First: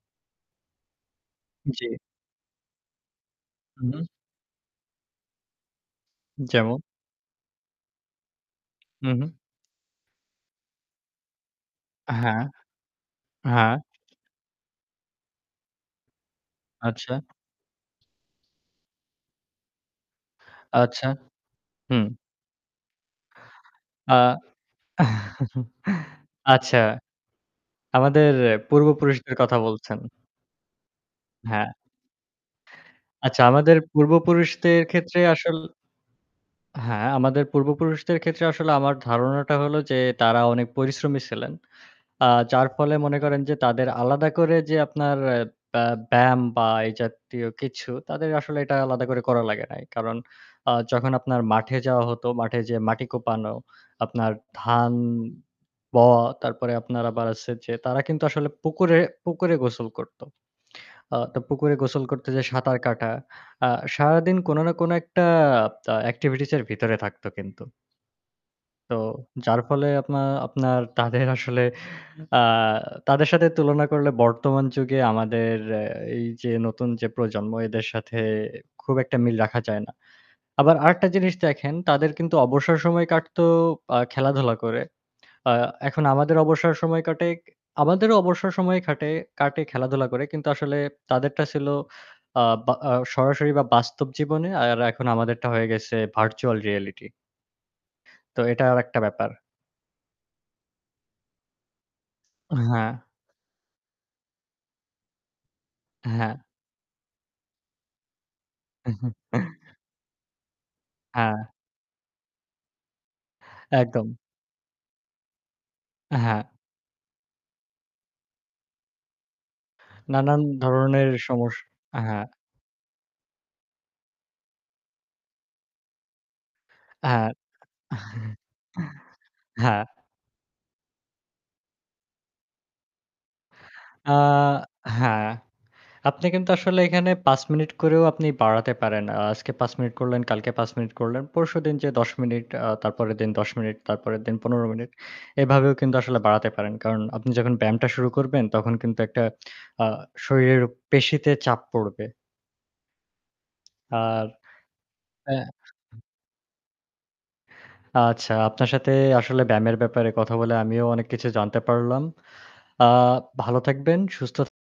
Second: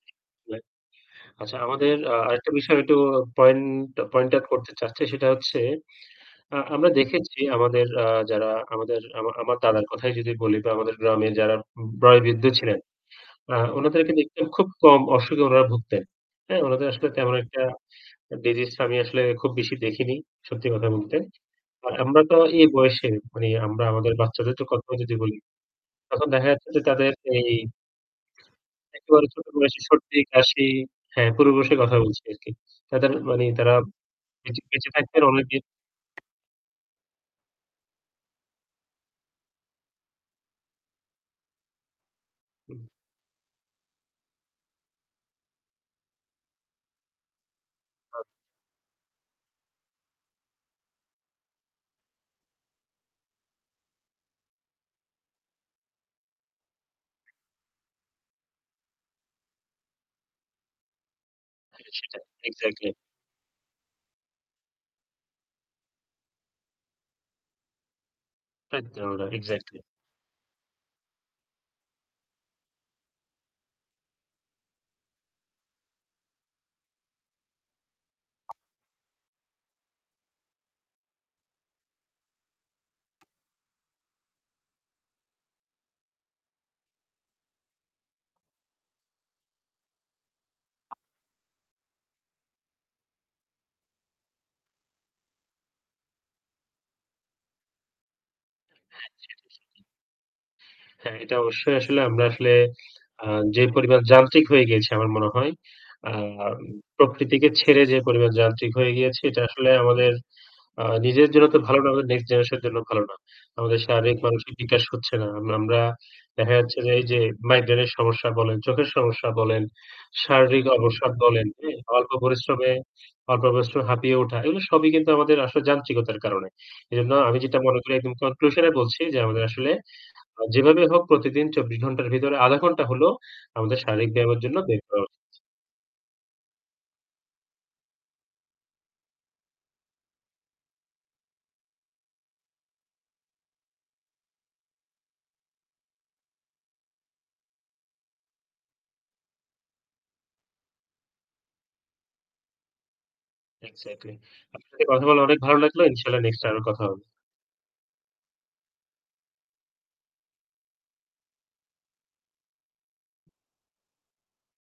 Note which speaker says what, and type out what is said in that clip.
Speaker 1: [unintelligible] আচ্ছা
Speaker 2: জি।
Speaker 1: আমাদের আ আরেকটা বিষয় একটু পয়েন্ট,
Speaker 2: হুম।
Speaker 1: পয়েন্ট আউট করতে চাচ্ছি সেটা হচ্ছে আ
Speaker 2: যেমন।
Speaker 1: আমরা দেখেছি আমাদের আ যারা আমাদের
Speaker 2: হু, হু।
Speaker 1: আমার আমার দাদার কথাই যদি বলি দা আমাদের গ্রামে যারা
Speaker 2: হ্যাঁ,
Speaker 1: বয়োবৃদ্ধ ছিলেন। আ
Speaker 2: হ্যাঁ।
Speaker 1: উনাদেরকে দেখতে খুব কম অসুখে উনারা ভুগতেন। হ্যাঁ? উনাদের আসলে
Speaker 2: আচ্ছা।
Speaker 1: তেমন একটা ডিসিজ আমি আসলে খুব বেশি দেখিনি। সত্যি কথা
Speaker 2: আচ্ছা,
Speaker 1: বলতে। আর
Speaker 2: হুম।
Speaker 1: আমরা তো এই বয়সে মানে আমরা আমাদের
Speaker 2: আ
Speaker 1: বাচ্চাদের তো কথা যদি বলি, তখন দেখা যাচ্ছে
Speaker 2: আচ্ছা।
Speaker 1: যে তাদের এই
Speaker 2: আমাদের
Speaker 1: একেবারে
Speaker 2: পূর্বপুরুষদের
Speaker 1: ছোট
Speaker 2: কথা
Speaker 1: বয়সে
Speaker 2: বলছেন।
Speaker 1: সর্দি, কাশি, হ্যাঁ পূর্ব
Speaker 2: হ্যাঁ।
Speaker 1: বয়সের কথা বলছি আরকি। তাদের
Speaker 2: আচ্ছা
Speaker 1: মানে তারা
Speaker 2: আমাদের
Speaker 1: বেঁচে
Speaker 2: পূর্বপুরুষদের
Speaker 1: বেঁচে
Speaker 2: ক্ষেত্রে
Speaker 1: থাকতেন অনেক
Speaker 2: আসল
Speaker 1: দিন।
Speaker 2: হ্যাঁ, আমাদের পূর্বপুরুষদের ক্ষেত্রে আসলে আমার ধারণাটা হল যে তারা অনেক পরিশ্রমী ছিলেন। আ যার
Speaker 1: হুম।
Speaker 2: ফলে মনে করেন যে তাদের আলাদা করে যে আপনার আ ব্যা ব্যায়াম বা এই জাতীয় কিছু
Speaker 1: [unintelligible]
Speaker 2: তাদের আসলে এটা আলাদা করে করা লাগে নাই। কারণ আ যখন আপনার মাঠে যাওয়া হতো, মাঠে যেয়ে মাটি কোপানো, আপনার ধান বওয়া তারপরে আপনার আবার আছে যে তারা কিন্তু আসলে পুকুরে, পুকুরে গোসল করত। আ তা পুকুরে
Speaker 1: হ্যাঁ,
Speaker 2: গোসল
Speaker 1: সেটাই
Speaker 2: করতে যে সাঁতার
Speaker 1: এক্সাক্টলি।
Speaker 2: কাটা। আ সারাদিন কোন না কোন একটা আ এক্টিভিটিস এর ভিতরে থাকতো কিন্তু। তো
Speaker 1: একদমই না
Speaker 2: যার
Speaker 1: এক্সাক্টলি।
Speaker 2: ফলে আপনা আপনার তাদের আসলে আ তাদের সাথে তুলনা করলে বর্তমান যুগে আমাদের এ এই যে নতুন যে প্রজন্ম এদের সাথে খুব একটা মিল রাখা যায় না। আবার আরেকটা জিনিস দেখেন, তাদের কিন্তু অবসর সময় কাটতো আ খেলাধুলা করে। আ এখন আমাদের অবসর সময় কাটে। আমাদেরও অবসর সময় খাটে কাটে খেলাধুলা করে। কিন্তু আসলে তাদেরটা ছিল আ বা আ সরাসরি বা বাস্তব জীবনে আর এখন আমাদেরটা হয়ে গেছে ভার্চুয়াল রিয়েলিটি। তো এটা আরেকটা
Speaker 1: হ্যাঁ।
Speaker 2: ব্যাপার।
Speaker 1: সেটাই, সেটাই। হ্যাঁ, এটা অবশ্যই আসলে আমরা আসলে
Speaker 2: হ্যাঁ।
Speaker 1: আ যে পরিমাণ যান্ত্রিক হয়ে গিয়েছি আমার মনে হয় আ
Speaker 2: হ্যাঁ।
Speaker 1: আম প্রকৃতিকে ছেড়ে যে পরিমাণ যান্ত্রিক হয়ে গিয়েছি এটা আসলে আমাদের আ নিজের জন্য
Speaker 2: হ্যাঁ।
Speaker 1: তো ভালো না হোলে নেক্সট জেনারেশন এর জন্য ভালো না। আমাদের
Speaker 2: একদম।
Speaker 1: শারীরিক মানসিক বিকাশ হচ্ছে না। আমরা আমরা
Speaker 2: হ্যাঁ।
Speaker 1: দেখা যাচ্ছে যে এই যে মাইগ্রেনের সমস্যা বলেন, চোখের সমস্যা বলেন,
Speaker 2: নানান
Speaker 1: শারীরিক
Speaker 2: ধরনের
Speaker 1: অবসাদ বলেন,
Speaker 2: সমস্
Speaker 1: হ্যাঁ? অল্প
Speaker 2: হ্যাঁ।
Speaker 1: পরিশ্রমে অল্প পরিশ্রমে হাঁপিয়ে ওঠা এগুলো সবই কিন্তু আমাদের আসল যান্ত্রিকতার কারণে। এজন্য
Speaker 2: আর
Speaker 1: আমি যেটা মনে করি একদম কনক্লুশন এ বলছি যে আমাদের আসলে
Speaker 2: হ্যাঁ।
Speaker 1: যেভাবে হোক প্রতিদিন ২৪ ঘণ্টার ভেতরে ০.৫ ঘণ্টা হলেও আমাদের শারীরিক
Speaker 2: আ
Speaker 1: ব্যায়ামের জন্য বের করা
Speaker 2: হ্যাঁ,
Speaker 1: উচিত।
Speaker 2: আপনি কিন্তু আসলে এখানে ৫ মিনিট করেও আপনি বাড়াতে পারেন। আজকে ৫ মিনিট করলেন, কালকে ৫ মিনিট করলেন। পরশুদিন যেয়ে ১০ আ মিনিট, তারপরের দিন ১০ মিনিট, তারপরের দিন ১৫ মিনিট। এভাবেও কিন্তু আসলে বাড়াতে পারেন। কারণ আপনি যখন ব্যায়ামটা শুরু করবেন তখন কিন্তু একটা আ শরীরের পেশিতে চাপ পড়বে।
Speaker 1: এক্সাক্টলি
Speaker 2: আর
Speaker 1: আপনার সাথে কথা বলা অনেক
Speaker 2: অ্যা
Speaker 1: ভালো লাগলো। ইনশাআল্লাহ নেক্সটএ আরো কথা হবে।
Speaker 2: আচ্ছা, আপনার সাথে আসলে ব্যায়ামের ব্যাপারে কথা বলে আমিও অনেক কিছু জানতে পারলাম। আ ভালো থাকবেন, সুস্থ